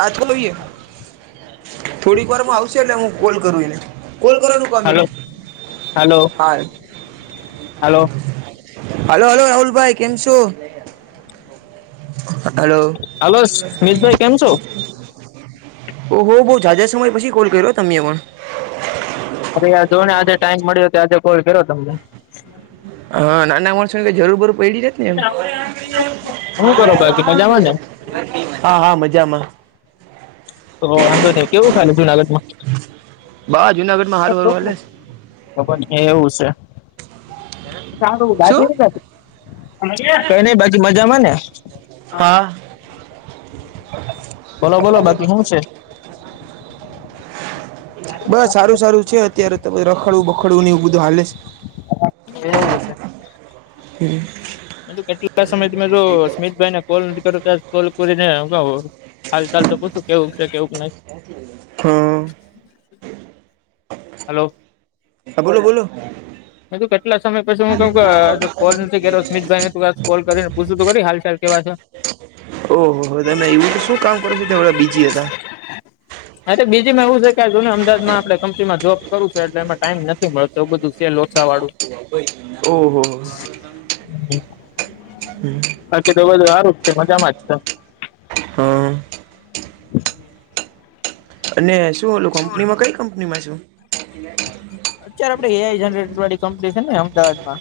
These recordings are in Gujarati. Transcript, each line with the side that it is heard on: right: આ તોઈએ થોડીક વારમાં આવશે એટલે હું કોલ કરું એલે કોલ કરવાનું
left: હલો
right: કમીને
left: હલો
right: હા
left: હલો
right: હલો હલો રાહુલભાઈ કેમ છો? હલો
left: હલો સ્મિતભાઈ કેમ છો?
right: ઓ હો બહ જાજા સમય પછી કોલ કર્યો તમે પણ.
left: અરે આ જો ને આજે ટાઈમ મળ્યો તો આજે કોલ કર્યો તમને.
right: હા નાના માણસો જરૂર બરૂર પડી જ
left: શું કરો બાકી મજામાં ને
right: હા હા મજામાં.
left: તો વાંધો નહી કેવું [unintelligible] જુનાગઢમાં?
right: બાહ જુનાગઢમાં હારુ હારુ વાલે છે.
left: તો પણ એવું છે.
right: શું
left: કઈ નઈ બાકી મજામાં ને?
right: ફા [inaudible]
left: બોલો બોલો બાકી શું છે?
right: બસ સારું સારું છે અત્યારે ત રખડવું બખડવું ને એવું બધું હાલે.
left: એવું છે.
right: હમ
left: બું કેટલા સમય તમે જો સ્મિતભાઈ ને કોલ નથી કર કોલ કરીને ક હાલ ચાલ તો પૂછું કેવું છે કેવું નહી?
right: હા
left: હલો
right: હા બોલો બોલો
left: મે તું કેટલા સમય પછી હું ક કોલ નથી કેમિતભાઈને ત કોલ કરીને પૂછું કરી હાલ ચાલ કેવા છે.
right: ઓહો હો તમે એવું તો શું કામ કરો છો ત બીજા
left: હા તો બીજી માં એવું છે કેને અમદાદમાં આપે કંપનીમાં જોબ કરું છે એટલે એમાં ટાઈમ નથી મળતો એવ બધું છે લોચા વાળું.
right: ઓહ હમ
left: બાકી તો સારું છે મજામાં જ છે.
right: હા
left: [inaudible]
right: અને શું ઓલું કંપનીમાં કઈ કંપનીમાં શું?
left: અત્યારે આપડે એઆઈ જનરેટ વાળી કંપની છે ને અમદાવાદ માં.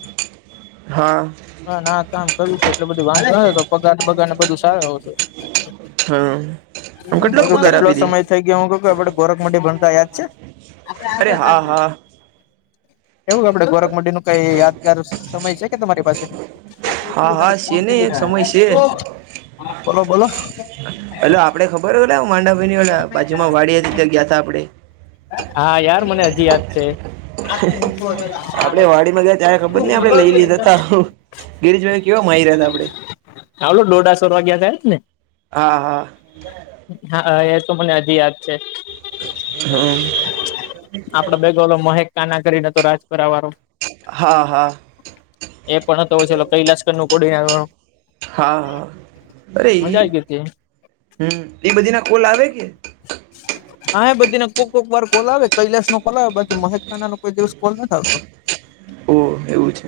right: હા
left: હા ના કામ કર્યું છેું એટલે બધું વાંધ ન તો પગાર પગાર ને બધું સારું આવ છે.
right: હા આમ
left: એ
right: કેટલોક
left: તો
right: પગાર
left: કેટલો
right: આપી દે
left: સમય થઈ ગયા હું આપડે ગોરખ મઢ ભણતા યાદ છે?
right: અરે હા હા
left: એવું કે આપડે ગોરખ મડી નું કઈ યાદગાર સમય છે કે તમારી પાસે?
right: હા હા છે ને એક સમય છે
left: બોલો બોલો
right: હલો આપડે ખબર ઓલે માંડા ભાઈની ઓ બાજુમાં વાડી હતી ત્યા ગયા હતા આપડે.
left: હા યાર મને હજી યાદ છે.
right: આપડે વાડી માં ગયા તારે ખબર નઈ આપડે લઈ લીધા ત ગિરિશભાઈ કેવા મારી રહ્યા હતા આપડે.
left: હલોું ડોડાસો વાગ્યા તા એજ ને
right: હા હા
left: હા એ તો મને હજી યાદ છે.
right: હમ્મ
left: આપડ બેગલો મહેક કાના કરીને તો રાજપુરા વાળો.
right: હા હા
left: એ પણ હતો હોય છે કૈલાસકર નું કોડી નાર વાળો.
right: હા હા અરે
left: મજા આવી ગઈ હતી
right: હમ્મ એ બધી ના કોલ આવે કે
left: હા એ બધી ના કો કોક વાર કોલ આવે કૈલાશ નો કોલ આવે બાકી મહેક ખાના નો કોઈ દિવસ કોલ નથી આવતો
right: ઓ એવું છે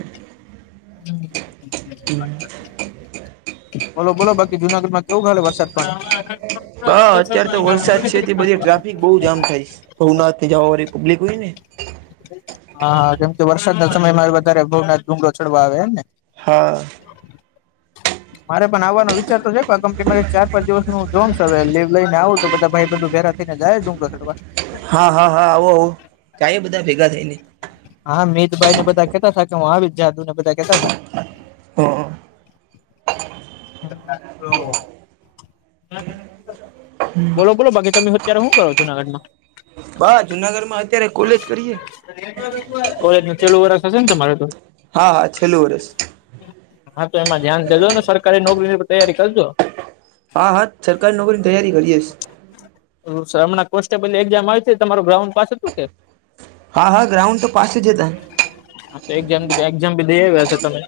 left: [unintelligible] બોલો બોલો બાકી જુનાગઢમાં કેવું ખાલે વરસાદ પાણી
right: હ અત્ય્યારે તો વરસાદ છે બધી ટ્રાફિક બઉ જામ થાય ભવનાથ જવા વાળી પબ્લિક હોય ને
left: હા હા જેમ કે વરસાદના સમયમાં વધારે ભવનાથ ડુંગળ ચડવા આવે એમને
right: હા
left: મારે પણ આવવાનો વિચાર તો છે પણ કંપની મારી ચાર પાંચ દિવસનું જોન હવે લીવ લઈને આવું તો બધા ભાઈ બધું ભેગા કેઈને જાય ડુંગર કરવા
right: હા હા હા આવો આવો જાય બધા ભેગા થઈને
left: હા મીત ભાઈને બધા કેતા હતા કે હું આવી જા ને કેતા હતા
right: હા
left: [unintelligible] બોલો બોલો બાકી તમે અત્યારે શું કરો જુનાગઢમાં
right: ભ જુનાગઢ માં અત્યારે કોલેજ કરીએ
left: કોલેજ નુ છેલું વરષ હશે ને તમારે તો
right: હા હા છેલ્લું વર્ષ
left: હા તો એમાં ધ્યાન દેજો ને સરકારી નોકરીની તૈયારી કરજો
right: હા હા સરકારી નોકરીની તૈયારી કરીએશ
left: સર હમણા કોન્સ્ટેબલ એક્ઝામ આવી હતી તમારો ગ્રાઉન્ડ પાસે હતું કે
right: હા હા ગ્રાઉન્ડ તો પાચથી જતા
left: હા તો એક્ઝામ એક્ઝામ ભી લઈયા હશો તમે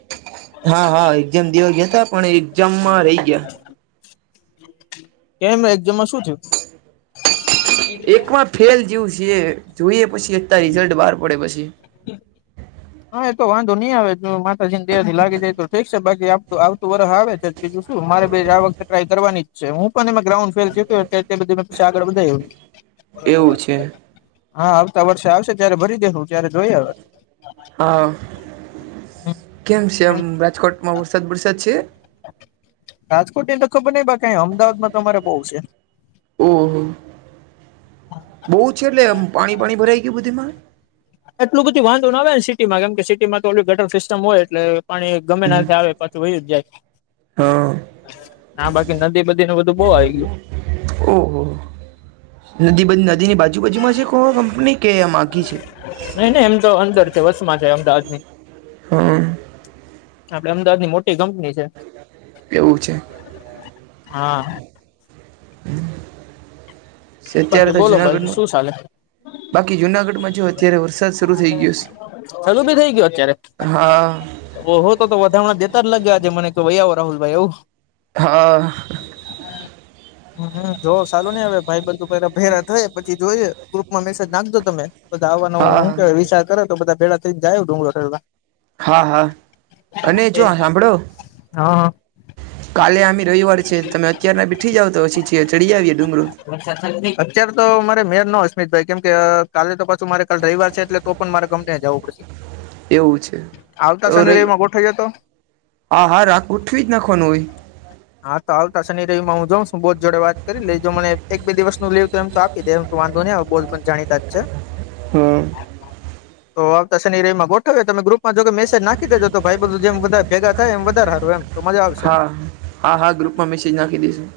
right: હા હા એક્ઝામ દેવા ગયા હતા પણ એક્ઝામ માં રહી ગયા
left: કેમ એકઝામ શું થયું
right: એકમાં ફેલ જેવું છે જોઈએ પછી અ રીઝલ્ટ બહાર પડે પછી
left: હા એ તો વાંધો નહી આવે જો માતાજીને દે થી લાગી જાય તો ઠીક છે બાકીતું આવતું વર્ષ આવે છે બીજું શું મારે આ વખતે ટ્રાય કરવાની જ છે હું પણ ગ્રાઉન્ડ ફેલ બધી પછી આગળ વધાર્યું
right: એવું છે
left: હા આવતા વર્ષે આવશે ત્યારે ભરી દેસું ત્યારે જોઈ હવે
right: હા કેમ છે એમ રાજકોટમાં વરસાદ વરસાદ છે
left: રાજકોટની તો ખબર નહિ બાકી અમદાવાદમાં તો તમારે બહુ છે
right: ઓહ બહુ છે એટલે આમ પાણી પાણી ભરાઈ ગયું બધી માં
left: એટલું બધું વાંધો ન ના આવે ને સિટીમાં કેમ કે સિટીમાં તો ઓ ગટર સિસ્ટમ હોય એટલે પાણી ગમે ના આવે પાછું વયુ જ જાય
right: હા
left: ના બાકી નદી બદીને બધું બહુ આવી ગયું
right: ઓહ નદી બદી નદીની બાજુ બાાજુમાં છે કોહો કંપની કે આમ આખી છે
left: નહી નહિ એમ તો અંદર છે વસ માં છે અમદાવાદ ની
right: હા
left: આપડે અમદાવાદની મોટી કંપની છે
right: એવું છે
left: હા
right: અત્યારે
left: બાકી
right: તો
left: બોલો ભાઈ
right: જુનાગઢમાં
left: શું ચાલે
right: બાકી જુનાગઢમાં જો અત્યારે વરસાદ શરૂ થઈ ગયો છે
left: ચલું ભી થઇ ગયો અત્યારે
right: હા
left: ઓહ હો તો વધાણાં જેતા જ લાગે આજે મને કે આવો રાહુલભાઈ એવું
right: હા
left: જોવ સાલું નઈ આવે ભાઈ બધું પેલા ભેરા થાય પછી જોઈજ ગ્રુપમાં મેસેજ નાખજો તમે બધા આવવાનો
right: હા
left: કેવાય વિચાર કરો તો બધા ભેગા થઈને જાય ડુંગળો
right: હા હા અને જો હાભળો
left: હા
right: કાલે આમે રવિવાર છે તમે અત્યાર ના બેઠી જાવ તો પછી છે ચ ચડી આવીએ ડુંગળ
left: અત્ય્યારે તો મારે મેર ન અસ્મિતભાઈ કેમ કે કાલે તો પાછું મારે કલે રવિવાર છે એટલે તો પણ મારે કપને જવું પડશે
right: એવું છે
left: આવતા
right: તો ર
left: શનિ રવિમાં ગોઠવ્યો તો
right: આ હાર રાખ ઉઠવી જ નાખવાનું હોય
left: હા તો આવતા શનિ રવમાં હું જાઉં છુ બોસ જોડે વાત કરી લઈજ મને એક બેિવસું લીવ એમ તો કીધ વાંધો નને બોસ પણ જાણીતા જ છે
right: હમ્મ
left: તો આવતા શનિ રવીમાં ગોઠવે તમે ગ્રુપમાં જો કે મેસેજ નાખી દેજો તો ભાઈ બધું જેમ બધા ભેગા થાય એમ વધારે હારું એમ તો મજા આવશે.
right: હા હા હા ગ્રુપમાં મેસેજ નાખી દઈશું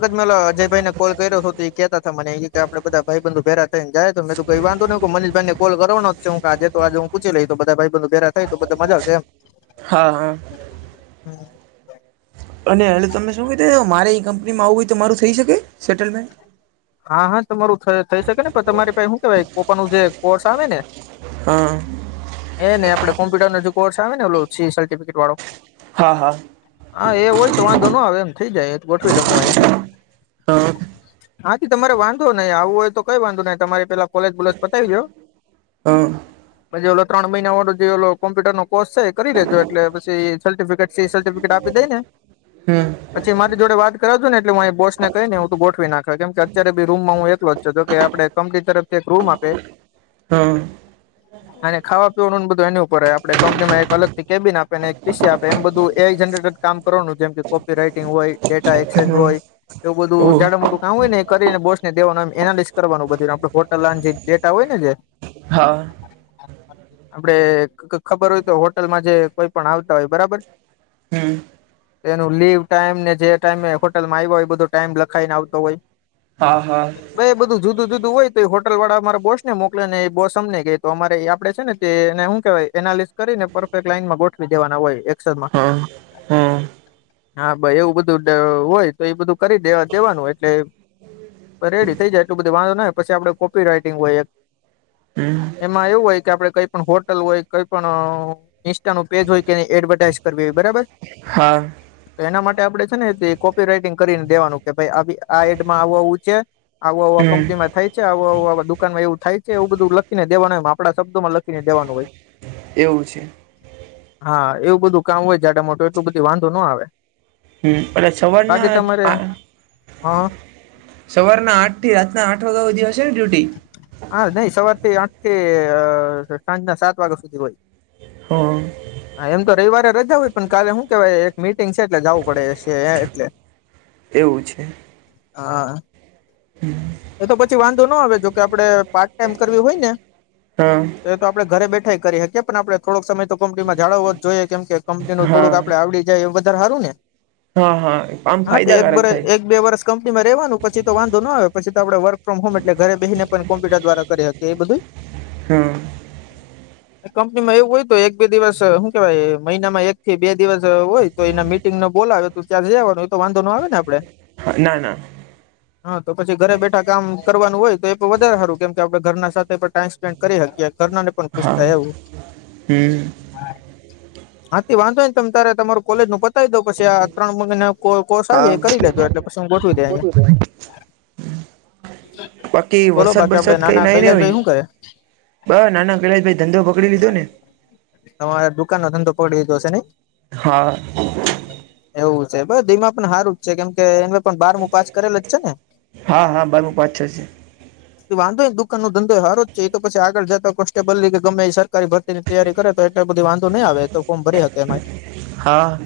left: મે અજયભાઈ ને કોલ કર્યો હતો તો એ કેહેતા હતા મને એ કે આપડે બધા ભાઈ બંધુ ભેગા થઈ ને જાય તો મે કઈ વાંધો ન કો મનીષભાઈ ને કોલ કરવાનો જ હું આજ તો આજ હું પૂછી લઈ તો બધા ભાઈબન્ધો પેરા થાય તો બધ મજા આવશે એમ
right: હા હા
left: હમ્મ
right: અને એટલે તમે શું કીધું મારે એ કંપનીમાં આવવું હોય તો મારું થઈ શકે સેટલમેન્ટ
left: હા હા તમારું થઈ શકે ને પણ તમારી પાસે શું કેવાય [unintelligible] નું જે કોર્સ આવે ને
right: હા
left: એ ને આપડ કો્પ્યુટર ન જો કોર્સ આવે ને ઓલો સીસર્ટિફિટ વાળો
right: હા હા
left: હા એ હોય તો વાંધો ન આવે એમ થઈ જાય એ તો ગોઠવી દું મુ અહીંયા
right: હ
left: હાથી તમારે વાંધો નઈિ આવું હોય તો કઈ વાંધો નઈ તમારે પેલા કોલેજ બોલેસ પતાવી દો
right: હા
left: પછી ઓલો ત્રણ મહિના વાળો જે ઓ લો કોમ્પ્યુટર ન કોરી છે એ કરી લેજો એટલે પછી સર્ટિફિકેટ સર્ટિફિકેટ આપી દે ને
right: હમ્મ
left: પછી મારી જોડે વાત કરાવ જોને એટલે હુ બોસને કહી ને હું ગોઠવી નાખે કેમ કે અત્યારે બી રૂમમાં હું એટલો જ છ કે આપડે કંપની તરફથી એક રૂમ આપે
right: હા
left: અને ખાવા પીવાનું બધું એની ઉપર હોય આપડે કંપનીમાં એક અલગ થી કેબિન આપે ને એક પીસી આપે એમ બધું એ જરેટર કામ કરવાનું જેમ કે કોપી રાઈટિંગ હોય ડેટા એક્સચેન્જ
right: હમ
left: હોય એવું બધું
right: ઓહ
left: જાડ મોટું કામ હોય ને એ કરીને બોસને દેવાનું એનાલિસ કરવાનું બધુંને આપે હોટલ જે ડેટા હોય ને જે
right: હા
left: [inaudible] આપડે ખબર હોય તો હોટલમાં જે કોઈ પણ આવતા હોય બરાબર
right: હમ
left: એનું લીવ ટાઈમ ને જે ટાઈમે હોટલમાં આવ્યો હો એ બધો ટાઈમ લખાઈીને આવ તો ભાઈ
right: હા હા
left: ભાઈ એ બધું જુદું જુદું હોય તો એ હોટલ વાળા વારા બોસ ને મોક ને એ બોસ અમને ગ તો અમારે આપડે છે ને તો એને હુ કેવાય એનાલિસ કરીને પરફેક્ટ લાઈનમાં ગોઠવી દેવાના હોય એક્સમાં
right: હ હમ્મ
left: હા ભઈ એવુ બધું હોય તો એ બધું કરી દે દેવાનું હોય એટલે રેડી થઈ જાય એટલું બધું વાંધો ન પછી આપડે કોપી રાઈટિંગ હોય એક
right: હમ
left: એમાં એવું હોય કે આપડે કઈ પણ હોટલ હોય કઈ પણ ઈન્સ્ટા નુ પેજ હોય કે એ એડવર્ટાઈઝ કરવી હોય બરાબર
right: હા
left: તો એના માટે આપડે છે ને કોપી રાઈટિંગ કરીને દેવાનું કે ભાઈ આ એટમાં આવું છે આવું આવું આ
right: હમ
left: કંપની માં થાય છે આવ દુકાન માં એવું થાય છે એવું બધું લખીને દેવાનું હોય આપણા શબ્દોમાં લખીનેેવાનું હોય [inaudible]
right: એવું છે
left: હા એવું બધું કામ હોય જાટ મોટું એટલું બધું વાંધો ન આવે
right: હમ એટલે સવારના આ
left: હા
right: સવારના આઠ થી રાતના આઠ વાગ્યા સુી ધીહશે ને ડ્યુટી
left: હા નહી સવારથી આઠ સાંજના સાત વાગ્યા સુધી હોય
right: હા
left: હા એમ તો રવિવારે રજા હોય પણ કાલે શું કેહવાય એક મીટિંગ છે એટલે જવું પડેશે એટલે [inaudible]
right: એવું છે
left: હા
right: હમ
left: એ તો પછી વાંધો ના આવે જોકે આપડે પાર્ટ ટાઈમ કરવી હોય ને
right: હા
left: એ તો આપણે ઘરે બેઠા કરી શકીએ પણ આપણે થોડક સમય તો કંપની માં જાળવવો જ જોઈએ કેમ કે કંપની નું
right: હા
left: થોડુંક આપડે આવડી જાય વધારે સારું ને
right: હા હા આમ
left: હા તો એક
right: ફાયદાકારક થાય
left: એક બે વર્ષ કંપનીમાં રહેવાનું પછી તો વાંધો ના આવે પછી તો આપણે વર્ક ફ્રોમ હોમ એટલે ઘરે બેહી ને પણ કોમ્યુટર દ્વારા કરી હતી એ બધું
right: હા
left: [inaudible] કંપની માં એવું હોય તો એક બે દિવસ શું કેવાય મહિનામાં એક થી બે દિવસ હોય તો એના મી ો બોલાવે તો ત્યાંથી જવાનું તો વાંધો ન આવે ને આપે
right: હા ના ના
left: હા તો પછી ઘરે બેઠા કામ કરવાનું હોય તો એ પણ વધારે સારું કેમ કે આપણે ઘરના સાથે પણ ટાઈમ સ્પેન્ડ કરી શકીએ ઘરના પણ ખુશ
right: હા
left: થાય આવવું
right: હમ
left: હાથી વાંધો ન ત તારે તમારું કોલેજ નું પતાવી દો પછી આ ત્રણ મહિના કો કોષ આવી
right: હા
left: એ કરી લેજ એટલે પછી હું ગોઠવી દે
right: બાકી
left: બોલો
right: વરસાદ
left: બાકી આપડે
right: બરસાદ કઈ
left: નાના
right: નાઈ ને ભાઈ
left: કૈલાશભાઈ શું કરે
right: બ નાના કલા ભાઈ ધંધો પકડી લીધો ને
left: તમારે દુકાનનો ધંધો તો પકડી લીધો હશે ને
right: હા
left: એવું છે બધા એમાં પણ સારું જ છે કેમ કે એ પણ બારમુ પાસ કરેલ જ છે ને
right: હા હા બરું પાછો છે
left: વાંધોને દુકાન નો ધંધો સારો છે એ તો પછી આગળ જતા કોન્સ્ટેબલ કે ગમે સરકારી ભરતીને તૈયારી કરે તો એટલે બધી વાંધો નહીં આવે તો ફોર્મ ભરી શકે એમાં
right: હા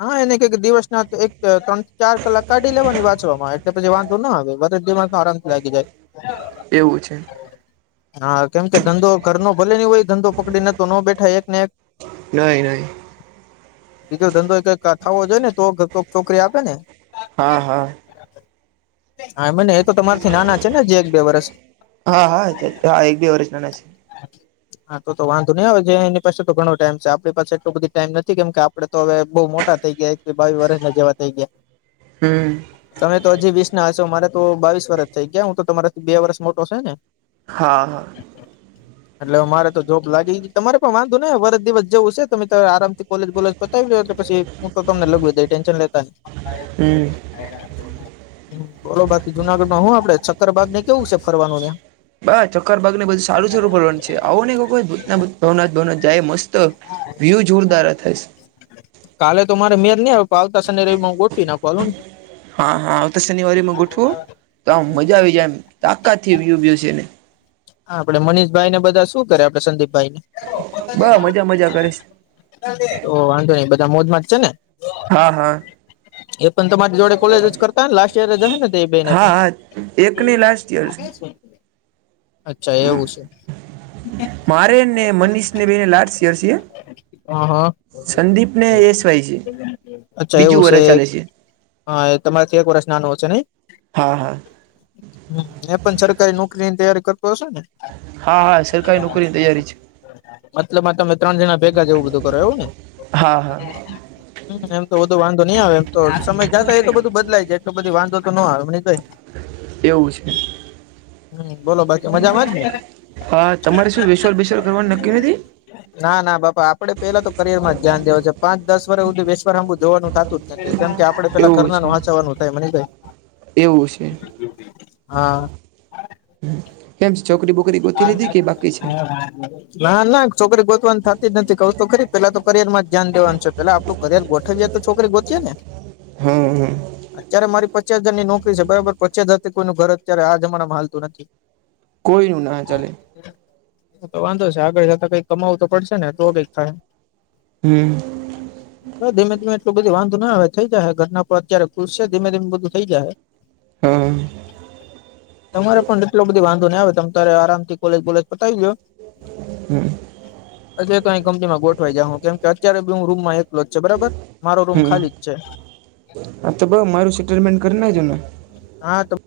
left: હા એને કઈક દિવસ ના એક ત્રણ ચાર કલાક કાઢી લેવાની વાંચવામાં પછી વાંધો ના આવે બધા મા આરામથી લાગી જાય
right: એવું છે
left: હા કેમ કે ધંધો ઘર ન ભલે નહી હોય ધંધો પકડીને તો ન બેઠા એક ને એક
right: ન ન
left: બીજો ધંધો કઈથો જોઈ ને તો છોકરી આપે ને
right: હા હા
left: હા મને એ તો તમારથી નાના છે ને જે એક બે વર્ષ
right: હા હા હા એક બેી ઓરિજનલ છે
left: હા તો તો વાંધો નહી આવે જે એની પાસે તો ઘણો ટાઈમ છે આપણી પાસે એટલોું બધી ટાઈમ નથી કેમ કે આપડે તો હવે બહુ મોટા થઈ ગયા એક્વી બાવી વર્ષ ના જેવા થઇ ગયા.
right: હમમ.
left: તમે તો હજી વીસ ના હશે મારે તો બાવીસ વરષ થઈ ગયા હું તો તમારા થી બે વર્ષ મોટો છે ને
right: હા હા
left: એટલે મારે તો જોબ લાગી તમારે પણ વાંધો નય વરજ દિવસ જવું છે તમે તો આરામથી કોલેજ બોલેજ પતાવીજો એટલે પછી [unintelligible]
right: હમ્મ
left: બોલો બાકી જુનાગઢમાં હું આપડે સક્કરબાગને કેવું છે ફરવાનું ત્યાં
right: બા સક્કર ભાગ ને બધું સારું સારું ફરવાનું છે આવોની એક વખત એમ ભવનાથ ભવનાથ જાયે મસ્ત વ્યૂ જોરદાર થશ
left: કાલે તો મારે મેર ની આવે પ આવતા શનિ રવી માં ગોઠવી નાખવાનું
right: હા હા આવતા શનિવારી માં ગોઠવો તો આમ મજા આવી જાય એમ તાકાત [unintelligible] છેને
left: આપડે મનીષભાઈ ને બધા શું કરે આપણે સંદીપભાઈને?
right: બ મજા મજા કરે છે
left: ઓ વાંધો નઈ બધા મોજમાં જ છે ને
right: હા હા
left: એ પણ તમારી જોડે કોલેજ જ કરતાને લાસ્ટ યર જ અહે ને તે બેને
right: હા
left: પણ
right: હા એકની લાસ્ટ યર
left: અચ્છા એવું સે?
right: મારે ને મનીષ ને બેઈને લાસ્ટ યર સે
left: હા હા
right: એસવાય છે
left: અચ્છા એવુ
right: બીજું
left: સે
right: વર્ષ
left: એ
right: ચાલે છે
left: હા એ તમારેથી એક વરસ નાનો હશે નઈ
right: હા હા
left: એ પણ સરકારી નોકરીની તૈયારી કરતો હશે ને
right: હા હા સરકારી નોકરીની તૈયારી છે
left: મતલબમાં તમે ત્રણ જણા ભેગા જેવું બધું કરો એવું ને
right: હા હા
left: એમ તો બધો વાંધો ની આવે એમ તો આ સમય જાતા એ તો બધું બદલાય જાય તો બધી વાંધો તો ન આવે મનિષ ભાઈ
right: એવું છે.
left: હમ્મ બોલો બાકી મજામાં જ ને
right: હા તમારે શું વેેશ્વર બેસ્વાર કરવાનું નક્કી નથી
left: ના ના બાપા આપડે પેલા તો કરિયરમાં જ ધ્યાન દેવા છે પાચ દસ વર્ષ હુધી વેશવારામ જવાનું થાતું કેમ કે આપડે પેલા
right: એવું
left: ઘરના
right: છે
left: નું હાચવાનું થાય મનીષ ભાઈ
right: એવું છે
left: હા
right: કેમ
left: [inaudible]
right: છે છોકરી બોકરી ગોતી લીધી કે બાકી છે
left: [unintelligible] ના ના છોકરી ગોતવાની થતી જ નથી કવ તો ખરી પેલા તો કરિયર માં જ ધ્યાન દેવાનું છે પેલા આપડું કરિયર ગોઠવાય તો છોકરી ગોતીએ ને
right: હમ્મ હમ્મ
left: અત્યારે મારી પચાસ હજાર ની નોકરી છે બરાબર પચાસ હજારથી કોઈનું ઘર અત્યારે આ જમાનામાં હાલતુ નથી.
right: કોઈ નું ના ચાલે
left: તો વાંધો છે આગળ જતાં કંઈક કમાવું તો પડશે ને તો કંઈ ખાય
right: હમ [unintelligible]
left: [inaudible] હ ધીમે ધીમે એટલું બધું વાંધો ના આવે થઈ જાહે ઘરના પર અત્યારે ખુલસે ધીમે ધીમે બધું થઈ જાહે
right: હા [unintelligible]
left: તમારે પણ એટલો બધી વાંધો ના આવે તમ તારે આરામ થી કોલેજ બોલેજ પતાવી લ્યો.
right: હમ્મ
left: અત્યારે તો અહીં કંપનીમાં ગોઠવાઈ જાહુ કેમ કે અત્યારે તો હું રૂમમાં એક [unintelligible] બરાબર મારો રૂમ
right: હમ
left: ખાલી જ છે
right: હા તો બસ મારું સેટલમેન્ટ કરી નાખજો ને
left: હા તો